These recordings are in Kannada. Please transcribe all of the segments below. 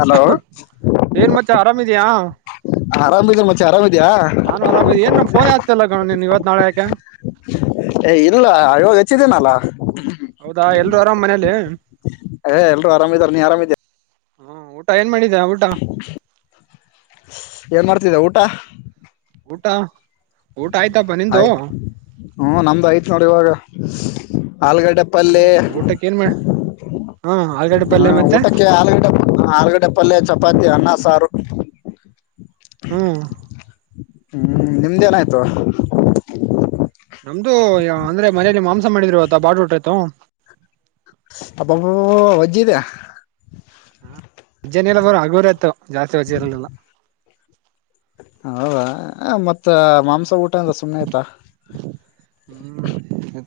ಹಲೋ ಏನ್ ಮತ್ತೆ ಆರಾಮಿದ್ಯಾ ಆರಾಮ್ ಮೆ ಆರಾಮ ನಾನು ಆರಾಮಿದ್ದ ಏನ್ಮ್ ಫೋನ್ ಆಗ್ತಿಲ್ಲ ಗಣ ನೀನ್ ಇವತ್ ನಾಳೆ ಯಾಕೆ ಇಲ್ಲ ಆವಾಗ ಹಚ್ಚಿದ್ದೇನಲ್ಲ ಅರಾಮ್ ಮನೇಲಿ ಹ ಎಲ್ರು ಆರಾಮಿದಾರ ನೀ ಆರಾಮಿದ ಹಾ ಊಟ ಏನ್ ಮಾಡಿದ್ದ್ಯಾ ಊಟ ಏನ್ ಮಾಡ್ತಿದ್ದ ಊಟ ಊಟ ಊಟ ಆಯ್ತಪ್ಪ ನಿಂದು ಹ್ಮ ನಮ್ದು ಆಐ್ತ ನೋಡಿ ಇವಾಗ ಆಲಗಡ್ಡೆ ಪಲ್ಲಿ ಏನ್ ಊಟಕ್ಕೆ ಏನ್ ಮಾಡ ಹಾ ಆಲ್ಗಡೆ ಹ ಪಲ್ಯ ಮತ್ತೆ ಊಟಕ್ಕೆ ಆಲೂಗಡ್ಡೆ ಆಲೂಗಡ್ಡೆ ಪಲ್ಯ ಚಪಾತಿ ಅನ್ನ ಸಾರು ಹ್ಮ್ ಹ್ಮ್ ನಿಮ್ದೇಏನಾಯ್ತು ನಮ್ದು ಅಂದ್ರೆ ಮನೇೆಯಲ್ಲಿ ಮಾಂಸ ಮಾಡಿದ್ರುವತ ಬಾಡ್ ಊಟ ಆಯ್ತು ಅಬಾಬ ವಜ್ಜಿದ ಹ ರಜ್ಜನಲ್ಲರ ಹಗೋರ ಆತ ಜಾಸ್ತಿ ರಜ್ಜೆ ಇರಲ್ಲಲ್ಲ ಹದ ಮತ್ತ ತ್ತ ಮಾಂಸ ಹ್ಮ್ ಉಊಟನ್ಸಮ ನತ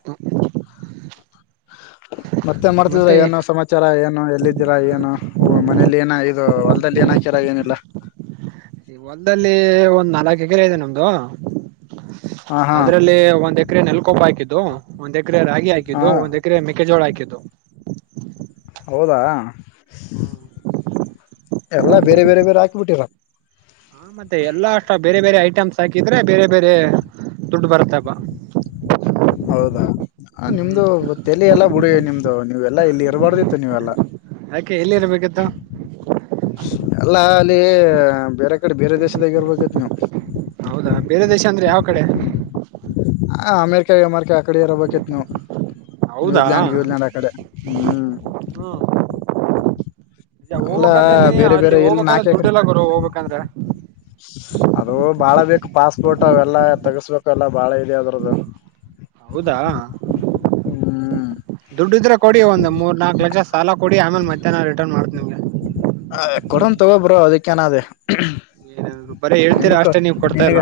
ಹ ಮತ್ತೆ ಮಾಡ್ತಿದ್ರ ಏನು ಸಮಾಚಾರ ಏನು ಎಲ್ಲಿ ಏನು ಮನೇಲಿ ಏನ ಇದು ಹೊಲ್ದಲ್ಲಿ ಏನ ಹಕಿರ ಏನಿಲ್ಲ ಈ ಹೊಲ್ದಲ್ಲಿ ಒಂದ್ ನಾಲ್ಕ ಎಕರೆ ಇದೆ ನಮ್ದು ಹಾ ಹಾ ಅದ್ರಲ್ಲಿ ಒಂದ್ ಎಕರೆ ನೆಲ್ಕೊಬ ಹಾಕಿದ್ದು ಒಂದ್ ಎಕರೆ ರಾಗಿ ಹಾ ಹಾಕಿದ್ದು ಒಂದ್ ಎಕರೆ ಮೆಕ್ಕೆಜೋಳ ಹಾಕಿದ್ದು ಹೌದಾ ಎಲ್ಲಾ ಬೇರೆ ಬೇರೆ ಬೇರೆ ಹಾಕಿಬಿಟ್ಟಿರ ಹಾ ಮತ್ತೆ ಎಲ್ಲಾ ಅಷ್ಟ ಬೇರೆ ಬೇರೆ ಐಟಮ್ಸ್ ಹಾಕಿದ್ರೆ ಬೇರೆ ಬೇರೆ ದುಡ್ಡು ಬರುತ್ತಪ್ಪ ಹೌದಾ ಹ್ಮ್ ನಿಮ್ದು ತಲೆ ಎಲ್ಲ ಬಿಡಿ ನಿಮ್ದು ನೀವೆಲ್ಲಾ ಇಲ್ಲಿ ಇರಬಾರ್ದಿತ್ತು ನೀವೆಲ್ಲಾ ಯಾಕೆ ಎಲ್ಲಿ ಇರ್ಬೇಕಿತ್ತು ಅಲ್ಲ ಅಲ್ಲಿ ಬೇರೆ ಕಡೆ ಬೇರೆ ದೇಶದಾಗ ಇರ್ಬೇಕೇತ್ ನೀವು ಹೌದಾ ಬೇರೆ ದೇಶ ಅಂದ್ರೆ ಯಾವ ಕಡೆ ಹ ಅಮೆರಿಕಾ ಅಮೆರಿಕಾ ಆ ಕಡೆ ಇರಬೇಕಿತ್ ನಾವು ಹೌದಾ ನ್ಯೂಜಿಲ್ಯಾಂಡ್ ಗೂ್ಲ್ಯಾಂಡ್ ಆ ಕಡೆ ಹ್ಮ್ ಹ್ಮ್ ಅಲ್ಲಾ ಹೋಗ್ಬೇಕಂತಂದಿ ಬೇರೆ ಅಲ್ಲಿ ಬೇರೆ ಎಲ್ಲಿ ಹೋಗ್ಬೇಕಂದ್ರೆ ನಾಕ್ಯಾಕ್ರೆ ದುಡ್ಡಿಲ್ಲ ಗುರು ಹೋಗ್ಬೇಕಂದ್ರೆ ಅದು ಬಾಳ ಬೇಕು ಪಾಸ್ಪೋರ್ಟ್ ಅವೆಲ್ಲಾ ತಗಸ್ಬೇಕು ಎಲ್ಲಾ ಬಾಳ ಇದೆ ಅದ್ರದದು ಹೌದಾ ಹ್ಮ್ ದುಡ್ಡುದ್ರೆ ಕೊಡಿ ಒಂದು್ ಮೂರ್ ನಾಲ್ಕು ಲಕ್ಷ ಸಾಲ ಕೊಡಿ ಆಮೇಲೆ ಮಧ್ಯಾಹ್ನ ರಿಟರ್ನ್ ಮಾಡ್ತ ನಿಮ್ಗೆ ಅ ಕೊಡನ್ ತಗೊಬ್ರೋ ಅದಕ್ಕ ಏನಾದೇ ಏನಾದ್ರು ಬರೀ ಹೇಳ್ತೀರಾ ನಿಮಕ್ಕ ಅಷ್ಟೇ ನೀವ್ ಕೊಡ್ತಾ ನೀನ್ಗ ಇಲ್ಲ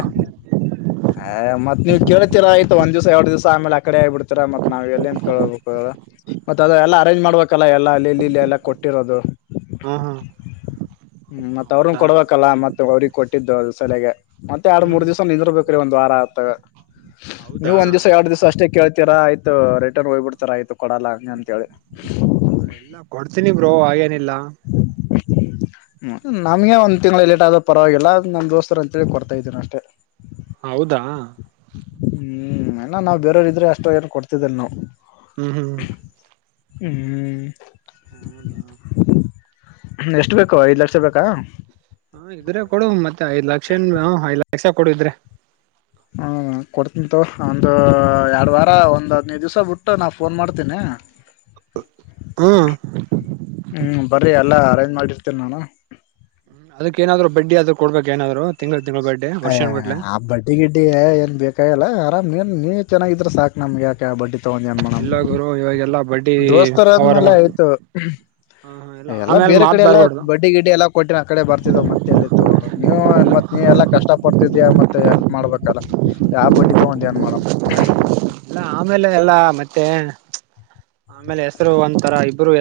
ಅ ಮತ್ವ್ ಕೇಳತಿರ ಆಯತ ಒಂದ್ವ್ಸ ಎರಡ್ ದಿವಸ ಆಮೇಲೆ ಆ ಕಡೆ ಆಗಿ ಬಿಡ್ತರ ಮತ್ ನಾವ್ ಎಲ್ಲಿ ಅಂತ ಕೇಳ್ಬೇಕು ಮತ್ತತ್ ಅದದೆಲ್ಲ ಅರೇಂಜ್ ಮಾಡ್ಬೇಕಲ್ಲ ಎಲ್ಲ ಅಲ್ಲಿ ಇಲ್ಲಿ ಇಲ್ಲಿ ಎಲ್ಲ ಕೊಟ್ಟಿರೋದು ಹ್ಮ್ ಹ್ಮ್ ಹ್ಮ್ ಮತ್ತ ಅವ್ರನ್ ಹೌದಾ ಕೊಡ್ಬೇಕಲ್ಲ ಮತ್ತ ಅವ್ರಿಗೆ ಕೊಟ್ಟಿದ್ದು ಅದು ಸಲೆಗೆ ಮತ್ತೆ ಎರಡ್ ಹ್ಮ್ ಮೂರ್ ಹ್ಮ್ ದಿವ್ಸ ನಿಂದಿರ್ ಬೇಕ್ರೀ ಒಂದ್ ವಾರ ಆತಾಗ ಹೌದಾ ನೀವ್ ಒಂದ ದಿವ್ಸ ಎರಡ್ ದಿವ್ಸ ಅಷ್ಟೇ ಕೇಳ್ತ ತರ ಆಯಿತು ರಿಟರ್ನ್ ಹೋಗಬಿಡ್ತರ ಆಯತು ಕೊಡಲ್ಲ ಹಂ ಅಂತೇಳಿ ಹ ಎಲ್ಲ ಕೊಡ್ತೀನಿ ಬ್ರೋ ಹಾಗೇನಿಲ್ಲ ಹ್ಮ ನಮಗೆ ಒಂದ್ ತಿಂಳ ಲೇಟ್ ಆದ ಪರವಾಗಿಲ್ಲ ನಮ್ ದೋಸ್ತರ ಅಂತೇಳಿ ಕೊಡ್ತಾ ಇದ್ದೀನ ಅಷ್ಟೇ ಹೌದಾ ಹ್ಮ್ ನ ನಾವ್ ಬೇರೆಯವರು ಇದ್ರೆ ಅಷ್ಟೋ ಏನ್ ಕೊಡ್ತಿದಲ್ ನಾವವು ಹ್ಮ್ ಹ್ಮ್ ಹ್ಮ್ ಹೌದಾ ಹ್ಮ ಎಷ್ಟು ಬೇಕು ಐದ್ ಲಕ್ಷ ಬೇಕಾ ಹ ಇದ್ರೆ ಕೊಡು ಮತ್ತೆ ಐದ್ ಲಕ್ಷನ್ ಹ ಐದ್ ಲಕ್ಷ ಕೊಡು ಇದ್ರೆ ಹ್ಮ ಕೊಡ್ತಂತು ಒಂದು ಎರಡ್ ವಾರ ಒಂದ್ ಹದ್ನೈದು ದಿವ್ಸ ಬಿಟ್ಟು ನಾ ಫೋನ್ ಮಾಡ್ತೇನಿ ಹಾ ಹ್ಮ್ ಎಲ್ಲಾ ಅರೇಂಜ್ ಮಾಡಿರ್ತೇನೆ ನಾನು ಅದಕ್ಕ ಏನಾದ್ರು ಬಡ್ಡಿ ಅದ ಕೊಡ್ಬೇಕಕ್ ಏನಾದ್ರು ತಿಂಗಳ ತಿಂಗಳ ಬಡ್ಡಿ ಅಯ ವರ್ಷನ್ ಗಟ್ಲೆ ಆ ಬಡ್ಟ್ಟಿ ಗಿಡ್ಡ ಏನ್ ಬೇಕಾಗಲ್ಲ ನೀನ್ ನೀನ್ ಚೆನ್ನಾಗಿದ್ರೆ ಸಾಕ ನಮ್ ಯಾಕೆ ಬಡ್ಡಿ ತನ್ ಮಾಡ ಇಲ್ಲ ಗುರು ಇವಾಗೆಲ್ಲಾ ಬಡ್ಡಿ ದೋಸ್ತರ ಹವಾರ ಆದ್ಮೇಲೆ ಮಾಡ ಆಯ್ತು ಹ ಇಲ್ಲ ಎಲ್ಲಾ ಆಮೇಲೆ ಬೇರೆ ಮಾತ್ ಕಡೆ ಎಲ್ಲ ಬರ್ಬಾರ್ದು ಬಡ್ಡಿ ಗಿಡ್ಡಿ ಎಲ್ಲಾ ಕೊಟ್ಟಿನ ಆ ಕಡೆ ಬರ್ತಿದ್ದವ ಮತ್ತೆಲ್ಲಿತ್ತು ನೀವು ನೀ ಎಲ್ಲಾ ಕಷ್ಟ ಪಡ್ತಿದಯ ಮತ್ತೆ ಎಲ್ ಮಾಡಬೇಕಲ್ಲ ಯಾವ ಬಡ್ಡಿ ತಗೊಂಡ ಏನ್ ಮಾಡ ಅಲ್ಲ ಆಮೇಲೆ ಎಲ್ಲ ಮತ್ತೆ ಆಮೇಲೆ ಹೆಸರು ಒಂಂತರ ಇಬ್ಬರು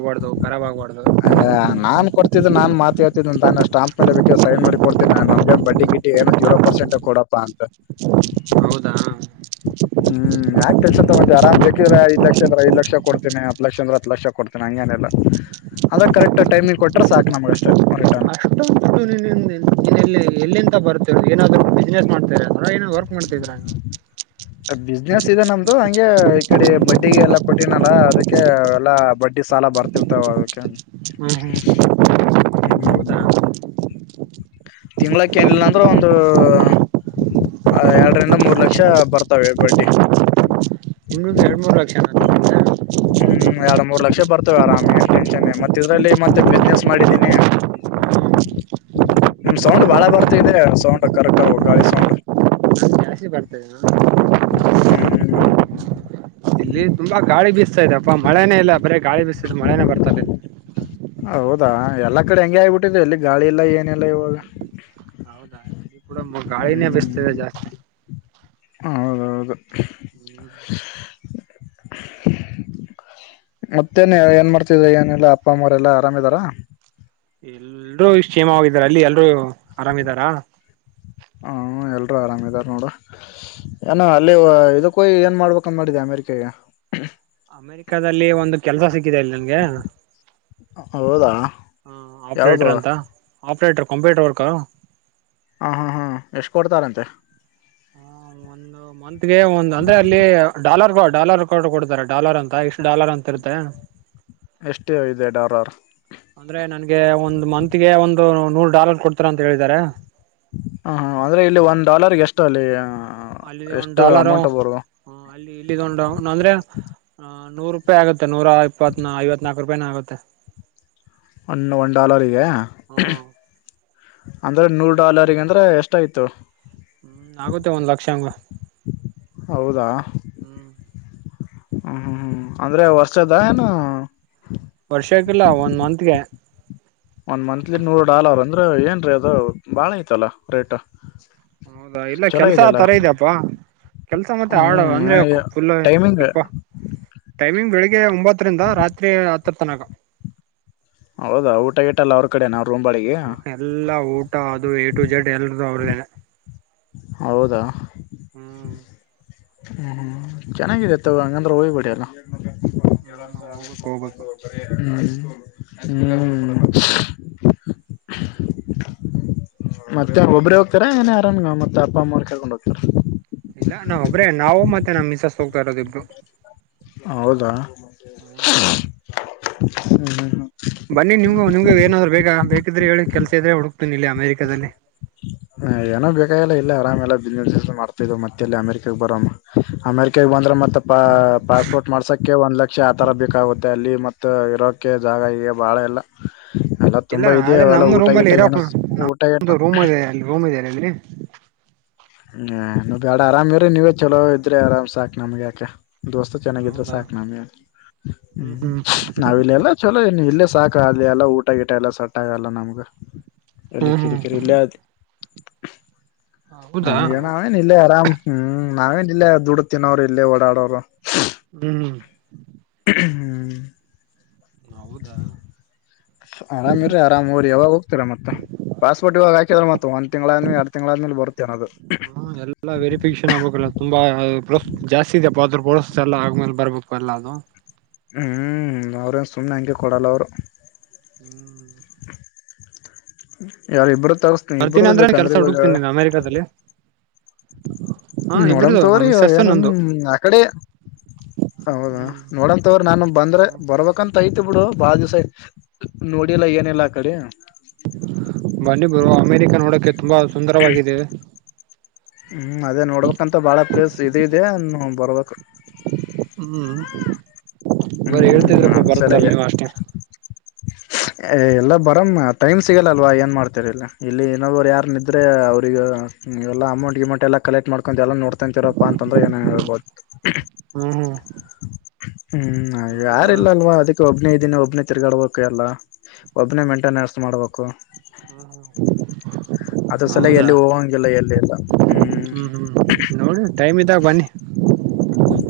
ಗ್ಬಾರ್ದುರಬ್ ಆಗ್ಬಾರದು ಹ ನಾನ್ ಕೊಡ್ತಿದ್ದ ನಾನ್ ಮಾತ ಹಳ್ತಿದ ನಾನು ಸ್ಟಾಂಪ್ ಮೇಲೆ ಬೇಕ ಸೈ ಮಾಡಿ ಕೊಡ್ತೇಿ ನನ್ಗೆ ಬಡ್ಡಿ ಗಿ ಏನು ಜೀರೋ ಪರ್ಸಂಟ್ ಕೊಡಪ್ಪ ಅಂತ ಹೌದಾ ಹ್ಮ್ ಆಾಕ್ ತಸತ ಮತ್ತೆ ಆರಾಮ್ ಬೇಕಿದ್ರ ಇಲ್ಲ ಅಂದ್ರ ಐ ಲಕ್ಷ ಕೊಡ್ತೇನೆ ಹ ಲಕ್ಷ ಅಂದ್ರ ಹತ್ ಲಕ್ಷ ಕೊತೇನೆ ಹಂಗೇನೆಲ್ಲ ಅದಕ್ ಕರೆಕ್ಟ್ ಟೈಮಿ್ ಕೊಟ್ಟ್ರ ಸಾಕ್ ನ ನಮಷ್ಟ ರಿಟರ್ನ್ ಒಟ್ಟು ಎಲ್ಲಿಂತ ಬರ್ತವ ಏನಾದ್ರು ಬಿಸ್ನೆಸ್ ಮಾಡ್ತಾರೆ ಅ ವರ್ಕ್ ಮಾಡ್ತ ಇದ್ರ [inaudible] ಬಿಸ್ನೆಸ್ ಇದೆ ನಮ್ದು ಹಂಗೆ ಈ ಕಡೆ ಬಡ್ಡಿಿಗೆ ಎಲ್ಲಾ ಕೊಟ್ಟಿನಲ್ಲಾ ಅದಕ್ಕೆ ಎಲ್ಲಾ ಬಡ್ ಸಾಲ ಬರ್ತಿರ್ತಾವ ಅದಕ್ಕೆ ಹ್ಮ್ ಹ್ಮ್ ತಿಂಗಳಕ ಏನಿಲ್ಲ ಅಂದ್ರೆ ಒಂದು ಎರಡರಿಂದ ಮೂರ್ ಲಕ್ಷ ಬರ್ತವೆ ಬಡ್ಡಿ ನಿಂಗಗ್ ಎರಡ್ ಮೂರ್ ಲಕ್ಷ ಜನ ಹ್ಮ್ ಎರಡು ಮೂರ್ ಲಕ್ಷ ಬರ್ತಾರೆ ಆರಾಮ್ ಏನ್ ಟೆನ್ಷನ್ ಮತ್ತ ಇದ್ರಲ್ಲಿ ಮತ್ತೆ ಬಿಸ್ನೆಸ್ ಮಾಡಿದ್ದೀನಿ ನಿಮ್ ಸೌಂಡ್ ಬಾಳ ಬರ್ತ ಇ್ರ ಸೌಂಡ್ ಕರ್ ಕರ್ ಗಾಳಿ ಸೌಂಡ್ ಜಾಸ್ತಿ ಬರ್ತದೆ ಹ ಅಪ ಮಳೆನೇ ಇಲ್ಲ ಬರೀ ಗಾಳಿ ಬಿಸಿದ್ದು ಮಳೆನೇ ಬರ್ತದೆ ಇಲ್ಲಿ ಹೌದಾ ಎಲ್ಲಾ ಕಡೆ ಹೆಂಗೆ ಆಗ್ಬಿಟ್ಟಿದ್ರೆ ಇಲ್ಲಿ ಗಾಳಿ ಇಲ್ಲ ಏನಿಲ್ಲ ಇವಾಗ ಪೂಡ ಮ ಗಾಳಿ ನ ಹ್ಮ್ ಬೆಸತ ಜಾಸ್ತಿ ಹೌದೌದು ಹ್ಮ್ ಮತ್ತೇನ್ ಏನ್ ಮಾಡ್ತಿದ ಏನಲ್ಲ ಅಪ್ಪ ಅಮ್ಮರೆಲ್ಲಾ ಆರಾಮಿದಾರ ಎಲ್ರೂ ಇ ಕ್ಷೇಮವಾಗಿದಿದ್ದಾರೆ ಅಲ್ಲಿ ಎಲ್ಲರೂ ಹ ಎಲ್ರೂ ಆರಾಮಿದಾರ ನೋಡ್ರ ಏನೋ ಅಲ್ಲಿ ಇದಕ್ಕೋ ಏನ್ ಮಾಡ್ಬೇಕ ಮಾಡಿದೆ ಅಮೇರಿಕೆಗೆ ಅಮೇರಿಕಲ್ಲಿ ಒಂದು ಕೆಲ್ಸ ಸಿಕ್ಕಿದೆ ಅಲ್ಲಿ ನನ್ಗೆ ಹೌದಾ ಹಾ ಯಾವ್ದು ಆಪ್ರೇಟರ್ ಅಂತ ಆಪ್ರೇಟರ್ ಕಂಪ್ಯೂಟರ್ ವರ್ಕರು ಹಾ ಹಾ ಹಾ ಎಷ್ಟ ಕೊಡ್ತಾರಂತೆ ಒಂದು ಮಂತ್ಗೆ ಒಂದು ಅಂದ್ರೆ ಅಲ್ಲಿ ಡಾಲರ್ ಡಾಲರ್ ಕಟ್ಟ ಕೊಡ್ತಾರೆ ಡಾಲರ್ ಅಂತ ಇಷ್ಟು ಡಾಲರ್ ಅಂತ ಇರುತ್ತೆ ಎಷ್ಟು ಇದೆ ಡಾಲರ್ ಅಂದ್ರೆ ನನ್ಗೆ ಒಂದು ಮತ್ಗೆ ಒಂದು ನೂರು ಡಾಲರ್ ಕೊಡ್ತಾರ ಅಂತ ಹೇಳಿದಿದ್ದಾರೆ ಹ ಹ ಅಂದ್ರೆ ಇಲ್ಲಿ ಒಂದ್ ಡಾಲರ್ಗೆ ಎಷ್ಟು ಅಲ್ಲಿ ಅಲ್ಲ ಒಂದು್ ಎಷ್ಟು ಡಾಲರ್ ಅಮೌಂಟ್ ಬರುವ ಅಲ್ಲಿ ಇಲ್ಲಿ ಒಂದು ಅಂದ್ರೆ ನೂರು ರೂಪಾಯಿ ಆಗುತ್ತೆ ನೂರಾ ಇಪ್ಪತ್ ನ ಐವತ್ನಾಾಲ್ಕು ರೂಪಾಯನ ಆಗುತ್ತೆ ಒನ್ ಒನ್ ಡಾಲರ್ಗೆ ಹ್ಮ್ ಅಂದ್ರೆ ನೂರು ಡಾಲರ್ಗ ಅಂದ್ರೆ ಎಷ್ಟಯ್ತು ಹ್ಮ್ ಆಗುತ್ತೆ ಒಂದ್ ಲಕ್ಷ ಅಂಗ ಹೌದಾ ಹ್ಮ ಹ್ಮ್ ಹ್ಮ್ ಅಂದ್ರೆ ವರ್ಷದ ಏನು ವರ್ಷ ಆಕಿಲ್ಲ ಒಂದ್ ಮಂತ್ಗೆ ಒಂದ್ ಮಂತ್ಲಿ ನೂರ ಡಾಲರ್ ಅಂದ್ರೆ ಏನ್ ರೀ ಅದು ಬಾಳ ಐತಲ್ಲ ರೇಟ್ ಹೌದಾ ಇಲ್ಲ ಚಲೋ ಕೆಲ್ಸ ಇದೆಯಲ್ಲ ತರ ಇದ್ಯಪ್ಪಾ ಕೆಲ್ಸ ಮತ್ತೆ ಆಡವ ಹ್ಮ್ ಅಂದ್ರೆ ನನಗೆ ಫುಲ್ ಟೈಮಿಂಗ್ ಪಪ್ಪ ಟೈಮಿಂಗ್ ಬೆಳಿಗ್ಗೆ ಒಂಬತ್ತರಿಂದ ರಾತ್ರಿ ಹತ್ತರ ತನಕ ಹೌದಾ ಊಟಗ ಇಟ್ಟಲ್ಲ ಅವ್ರ ಕಡೆ ನ ಎಲ್ಲಾ ಊಟ ಅದು ಎ ಟು ಜೆಡ್ ಎಲ್ರದುೂ ಅವ್ರ ಹೌದಾ ಹ್ಮ್ ಹ್ಮ್ ಚೆನ್ನಾಗಿದತ್ತ ಹಂಗಂದ್ರೆ ಹೋಗ್ಬೇಡಿ ಎಲ್ಲ ಹ್ಮ್ ಕೆಲಸ ಹೋಗ್ಬೇಕು ಹೋಗ್ಬೇಕು ಮಾಡಕೊಂಡ ಒಬ ಹ್ಮ್ ಮತ್ತೆ ಒಬ್ಬ್ರೇ ಹೋಗ್ತಾರ ಏನೇ ಆರಾಮನ್ಗ ಮತ್ತ ಅಪ್ಪ ಅಮ್ಮ್ರು ಕೇಳ್ಕೊಂಡ್ ಹೋಗ್ತಾರ ಇಲ್ಲ ನಾ ಒಬ್ರ ನಾವು ಮತ್ತೆ ನಮ್ ಮಿಸಸ್ ಹೋಗ್ತಾ ಇರೋದಿಬ್ರು ಹೌದಾ ಹ್ಮ ಹ್ಮ ಬನ್ನಿ ನಿಮ್ೂ ನಿಮ್ಗ ಏನಾದ್ರು ಬೇ ಬೇಕಿದ್ರೆ ಹೇಳಿ ಕೆಲ್ಸ ಇದ್ರೆ ಹುಡುಕ್ ಹ ಏನೋ ಬೇಕಾಗಿಲ್ಲ ಇಲ್ಲ ಆರಾಮೆಲ್ಲ ಮಾಡ್ತಾ್ ಮತ್ತೆಲ್ಲಿ ಅಮೆರಿಕಾಗ ಬರ ಅಮೆರಿಕಾಗ ಬಂದ್ರೆ ಮತ್ತೆ ಮ ಪ ಪಾಸ್ಪೋರ್ಟ್ ಮಾಡ್ಸಕ್ಕೆ ಒಂದ್ ಲಕ್ಷ ಆ ತರ ಬೇಕಾಗುತ್ತೆ ಅಲ್ಲಿ ಮತ್ತೆ ಇರೋಕೆ ಜಾಗ ಈಗ ಬಾಳ ಎಲ್ಲ ಎಲ್ಲ ತುಂಬಾ ಇದೆಯ ಅವಲ್ಲ ಊಟ ಗಿಟ ಏನ ನ ರೋಮ್ ಇದೆ ಅ ರೋಮ್ ಇ ಅ್ರರಿ ಹ್ಮ್ ಬಡ ಆರಾಮ್ ಇ್ರರಿ ನೀವೇ ಚಲೋ ಇದ್ರಿ ಆರಾಮ್ ಸಾಕಕ್ ನಮ್ಗೆ ಯಾಕ ದೋಸ್ತ ಚೆನ್ನಾಗಿದ್ರೆ ಹೌದಾ ಸಾಕು ನಮಗೆ ಹ್ಮ್ ನಾವ ಇಲ್ಲೆಲ್ಲ ಚಲೋ ಇಲ್ಲ ಸಾಕ ಆಲಿ ಎಲ್ಲ ಊಟ ಗಿಟ ಎಲ್ಲ ಸಟ್ಟ ಆಗಲ್ಲ ನಮ್ಗ ಎಲ್ಲಿ ಹ್ಮ್ ಹ್ಮ್ ಕಿರಿಕಿರಿ ಇಲ್ಲ ಆದ ಹೌದಾ ನಮ್ಗೆ ನಾವೇನ್ ಇಲ್ಲೇ ಆರಾಮ್ ಹ್ಮ್ ನಾವೇನ್ ಇಲ್ಲೇ ದುಡುತಿನವರು ಇಲ್ಲೇ ಓಡಾಡೋರು ಹ್ಮ್ ಹ್ಮ ಹ್ಮ್ ಹೌದಾ ಆರಾಮ್ ಇ್ರರಿ ಆರಾಮ್ ಹೋಗ್ರಿ ಯಾವಾಗ ಹೋಗ್ತರ ಮತ್ತೆ ಪಾಸ್ಪೋರ್ಟ್ ಇವಾಗ ಹಾಕಿದ್ರ ಮತ್ತೆ ಒಂದ್ ತಿಂಗಳಾದ ಆದ್ಮಲೆ ಎರಡು ತಿಂಗ್ಗಳಾದ್ಮೇಲೆ ಬತೀವಿ ಅನ್ನೋದು ಹ ಎಲ್ಲಾ ವೆರಿಫಿಕೇಶನ್ ಆಗ್ಬೇಕಲ್ಲ ತುಂಬಾ ಜಾಸ್ತಿ ಇದೆ ಅದ್ರರು ಬಳಸ ಎಲ್ಲ ಆದ್ಮೇಲೆ ಬರ್ಬೇಕು ಎಲ್ಲ ಅದು ಹ್ಮ್ ಅವ್ರೇನ್ ಸುಮ್ನೆ ಹಂಗೆ ಕೊಡಲ್ಲ ಅವ್ರು ಹ್ಮ್ ಯಾರ ಇಬ್ಬ್ರ ತಗಸ್ತ ಬರ್ತೀನಿ ಇಬ್ರ್ದ ಅಂದ್ರೆ ಕೆಲ್ಸ ಬೇಕಂದ್ರೆ ಇವಾಗ ಹುಡುಕ್ತೀನಿ ಅಮೆರಿಕಾದಲ್ಲಿ ಹಾ ನೋಡಮ ಇಬ್ರದು ನಮ್ ತೋ್ರಿ ಮಿಸ್ಸಸ್ ಏನನ್ ನಂದು ಆ ಕಡೆ ಹೌದಾ ಹ್ಮ್ ನೋಡಂತವ್ರರು ನಾನು ಬಂದ್ರ ಬರ್ಬೇಕಂತ ಅಯತಿ [unintelligible] ಇರ್ಲಿ ಬಿಡು ಬಾಳ ದಿವಸ ಆಯ್ತ ನೋಡಿಲ್ಲಾ ಏನ ಇಲ್ಲಾ ಆ ಕಡೆ, [unintelligible] ಬನ್ನಿ ಬ್ರೋ ಅಮೇರಿಕ ನೋಡೋಕೆ ತುಂಬಾ ಸುಂದರವಾಗಿದೇ [unintelligible] ಹ್ಮ್ ಅದೇ ನೋಡ್ಬೇಕಂತ ಬಾಳ ಪ್ಲೇಸ್ ಇದ ಇದೆ ಬರ್ಬೇಕು ಹ್ಮ್ ಬರ ಹ್ಮ್ ಹೇಳ್ತಿದ್ರಪ್ಪ ಅದ ಬರುತ್ತ ಸಲಗೆ ಅಲ್ ನೀವ್ ಅಷ್ಟೇ ಎಲ್ಲ ಬರ ಟೈಮ್ ಸಿಗಲ್ಲಲ್ವಾ ಏನ್ ಮಾಡ್ತರಲ್ಲ ಇಲ್ಲಿ ಇನೊಬ್ರು ಯಾರ ನಿದ್ರೆ ಅವ್ರಗ ಇಲ್ಲ ಅಮೌಟ್ ಇಮೌಂಟ್ ಎ ಕಲೆಕ್ಟ್ ಮಾಡಕೊಂಡುಲ್ಲ ನೋ ರಪ್ಪ ಅಂತಂದ್ರೆ ಏನ ಹೇಬೋದು ಹ್ಮ್ ಹ್ಮ್ ಹ್ಮ ಹೌದಾ ಯಾರಿಲ್ಲ ಅಲ್ವಾ ಅದಕ್ಕೆ ಒಬ್ಬ ಇದಿನೇ ಒಬ್ನೇ ತಿರ್ಗಾಡ್ಬೇಕು ಎಲ್ಲಾ ಒಬ್ಬನೇ ಮೇಂಟೈನೆನ್ಸ್ ಮಾಡ್ಬೇಕು ಅದ್ರ ಸಲ ಹೌದಾ ಎಲ್ಲಿ ಹೋಗಂಗಿಲ್ಲ ಎಲ್ಲಿ ಎಲ್ಲ ಹ್ಮ್ ನೋಡಿ ಟೈಮ್ ಇದ್ದಾಗ ಬನ್ನಿ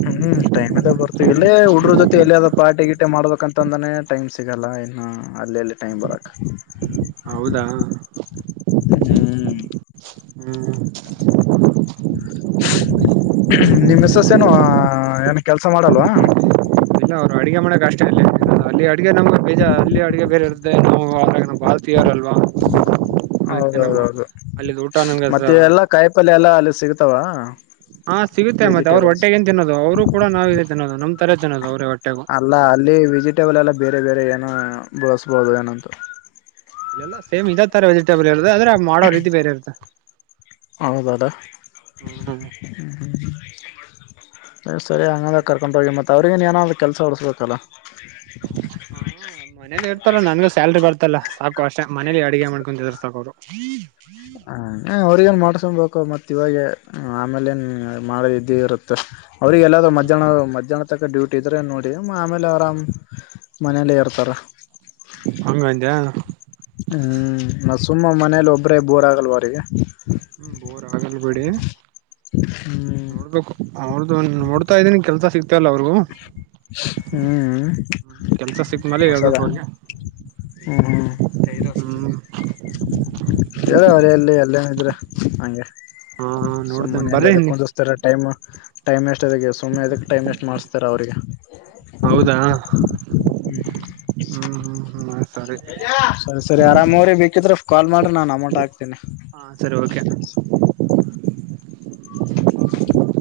ಹೆಂಗರು ಟೈಮಂಟ ಗೊತ್ತಗಿಲ್ಲ ಹುಡಗುರು ಜೊತೆ ಎಲ್ಲಿರ ಪಾಟಿ ಆಗಿದ [unintelligible] ನಿದ್ದೆ ಮಾಡದಕ್ಂತ ಅಂದಾನೆ ಟೈಮ್ ಸಿಗಲ್ಲ ಇನ್ನು ಅಲ್ಲಿ ಏಲ್ಲಿ ಟೈಮ್ ಬಾರ್ಬೇಕಾ. [unintelligible] ಹೌದಾ ಹೂ ಹ್ಮ್ [unintelligible] ನಿಮ್ಮ ಮಿಸ್ಸ್ ಏನು ಏನ್ ಕೆಲ್ಸ ಮಾಡಲ್ವಾ? [unintelligible] ಇಲ್ಲ ಅವರ ಅಡುಗೆ ಮಾಡಾಕ ಅಷ್ಟೇ ಇಲ್ಲದು ಅಲ್ಲಿ ಅಡುಗೆ ನಮಗ ಬೇಜರಾ ಅಲ್ಲಿ ಅಡುಗೆ ಬೇರೆ ಇರುತ್ತೆ ನಾವು ಅವಾಗ ಬಾಳ್ [unintelligible] ದೇವರ ಅಲ್ವಾ? [unintelligible] ಹೌದ ಹೌದ ಹೌದ ಮತ್ತೆ ಎಲ್ಲಾ ಕಾಯಿಪಲ್ಯ ಎಲ್ಲಾ ಅಲ್ಲಿ ಸಿಗ್ತಾವ? [unintelligible] ಹಾ ಸಿಗುತ್ತೆ ಮತ್ತೆ ಅವರ ವೆಜಿಟೇಬಲ್ಸ್ ಹೊಟ್ಟೆಗ ಏನ್ ತಿನ್ನೋದು ಅವರು ಕೂಡ ನಾನ್ ವೇಜ್ ತಿನ್ನೋದು ನಮ್ಮ ತರ ಜನಾ ಅಲ್ಲ ಅವರು [unintelligible] ಅಲ್ಲ ಅಲ್ಲೇ ವೆಜಿಟೇಬಲ್ ಎಲ್ಲ ಬೇರೆ ಬೇರೆ ಏನ ಬೆಳಸಬೋದು ಏನಂತೂ [unintelligible] ಎಲ್ಲಾ ಸೇಮ್ ಇದ ತರ ವೆಜಿಟೇಬಲ್ ಇರದದೆ ಮಾಡೋರೀತಿ ಬೇರೆ ಇರುತ್ತೆ. [unintelligible] ಹೌದ ಹೌದ ಹು ಹು ಹ್ಮ್ [unintelligible] ಕೇಳಸತ್ತದೆ ಹಂಗ ಹ್ಮ್ ಅಂದರ್ ಕರ್ಕೊಂತಾರೆ ಮತ್ತ ಅವರಿಗ ಏನಾದರ ಕೆಲಸ ಓಡಿಸಬೇಕಲ್ಲ? [unintelligible] ಆ ಮನೇಲಿ ಇರ್ತಾರಲ್ಲ ನನಗ ಸ್ಯಾಲ್ರಿ ಬರ್ತಲ್ಲ ಸಾಕು [unintelligible] ಕಷ್ಟ ಮನೇಲಿ ಅಡುಗೆ ಮಾಡಕೊಂಡು ಇದ್ರೆ ಸಾಕ ಅವರು [unintelligible] ಆ ಅವರಿಗ ಏನ್ ಮಾಡಸ [unintelligible] ದುಡಕೊಂಡ ಬಿಡಬೇಕ ಇವಾಗೆ ಆಮೇಲೆ ಏನ್ ಮಾಡೋದಿದ್ದೇ ಇರುತ್ತೆ. [unintelligible] ಅವರಿಗ ಏನಾದ್ರೂ ಹ್ಮ್ ಮಧ್ಯಾನವ ಮಧ್ಯಾನ [unintelligible] ತಕ್ಕ ಡ್ಯೂಟಿ ಇದ್ರೆ ನೋಡಿ ಆಮೇಲೆ ಆರಾಮ್ ಮನೇಲಿ ಇರ್ತಾರ? [unintelligible] ಹಂಗ ಅಂದಯಾ? [unintelligible] ಹೂ ಸುಮ್ಮ ಮನೇಲಿ ಒಬ್ರೇ ಬೋರ್ ಆಗಲ್ವ ಅವರಿಗೆ. [unintelligible] ಹು ಬೋರ್ ಆಗಲ್ ಬಿಡಿ ಹ್ಮ್ ನೋಡ್ಬೇಕು? [unintelligible] ಹೌದ ಹೌದ ನೋಡ್ತಾ ಇದೀನಿ ಕೆಲಸಾ ಸಿಕ್ತ [unintelligible] ಹೂ ಕೆಲ್ಸ ಸಿಕ್ಮೇಲೆ ಹೇಳ್ಬೇಕು ಹೊಸದಾ? ಅವ್ರಿಗೆ [unintelligible] ಹೂ ಐದ ವರ್ಷ ಅದ ಹ್ಮ್ ಹೇಳ ಅವರ ಎಲ್ಲ [unintelligible] ಬಂದ ನಿಂದರ ಹಂಗೆ ಹಾ ನೋಡ್ತೇನ್ ಸುಮ್ಮನೆ ಬರ್ರಿ ಅಲ್ಲಲ್ಲಿ ಕುಂದಸಾತಾರ ಟೈಮ್ ಟೈಮ್ ವೇಸ್ [unintelligible] ತಳಗೆ ಸುಮ್ನೆ ಎದಕ್ಕ ಟೈಮ್ ವೆಸ್ಟ್ ಮಾಡಸ [unintelligible] ಹೌದಾ ಹು ಹು ಹ್ಮ್ ಹು [unintelligible] [inaudible] ಸರಿ ಸರಿ ಅರಾಮ ಹೋಗ್ರಿ ಬೇಕಿದ್ರ ಕಾಲ್ ಮಾಡರಿ ನಾನ್ ಅಮೌಂಟ್ ಹಾಕ್ತನಿ. ಹಾ ಸರಿ [unintelligible] ಓಕೆ [unintelligible] [unintelligible]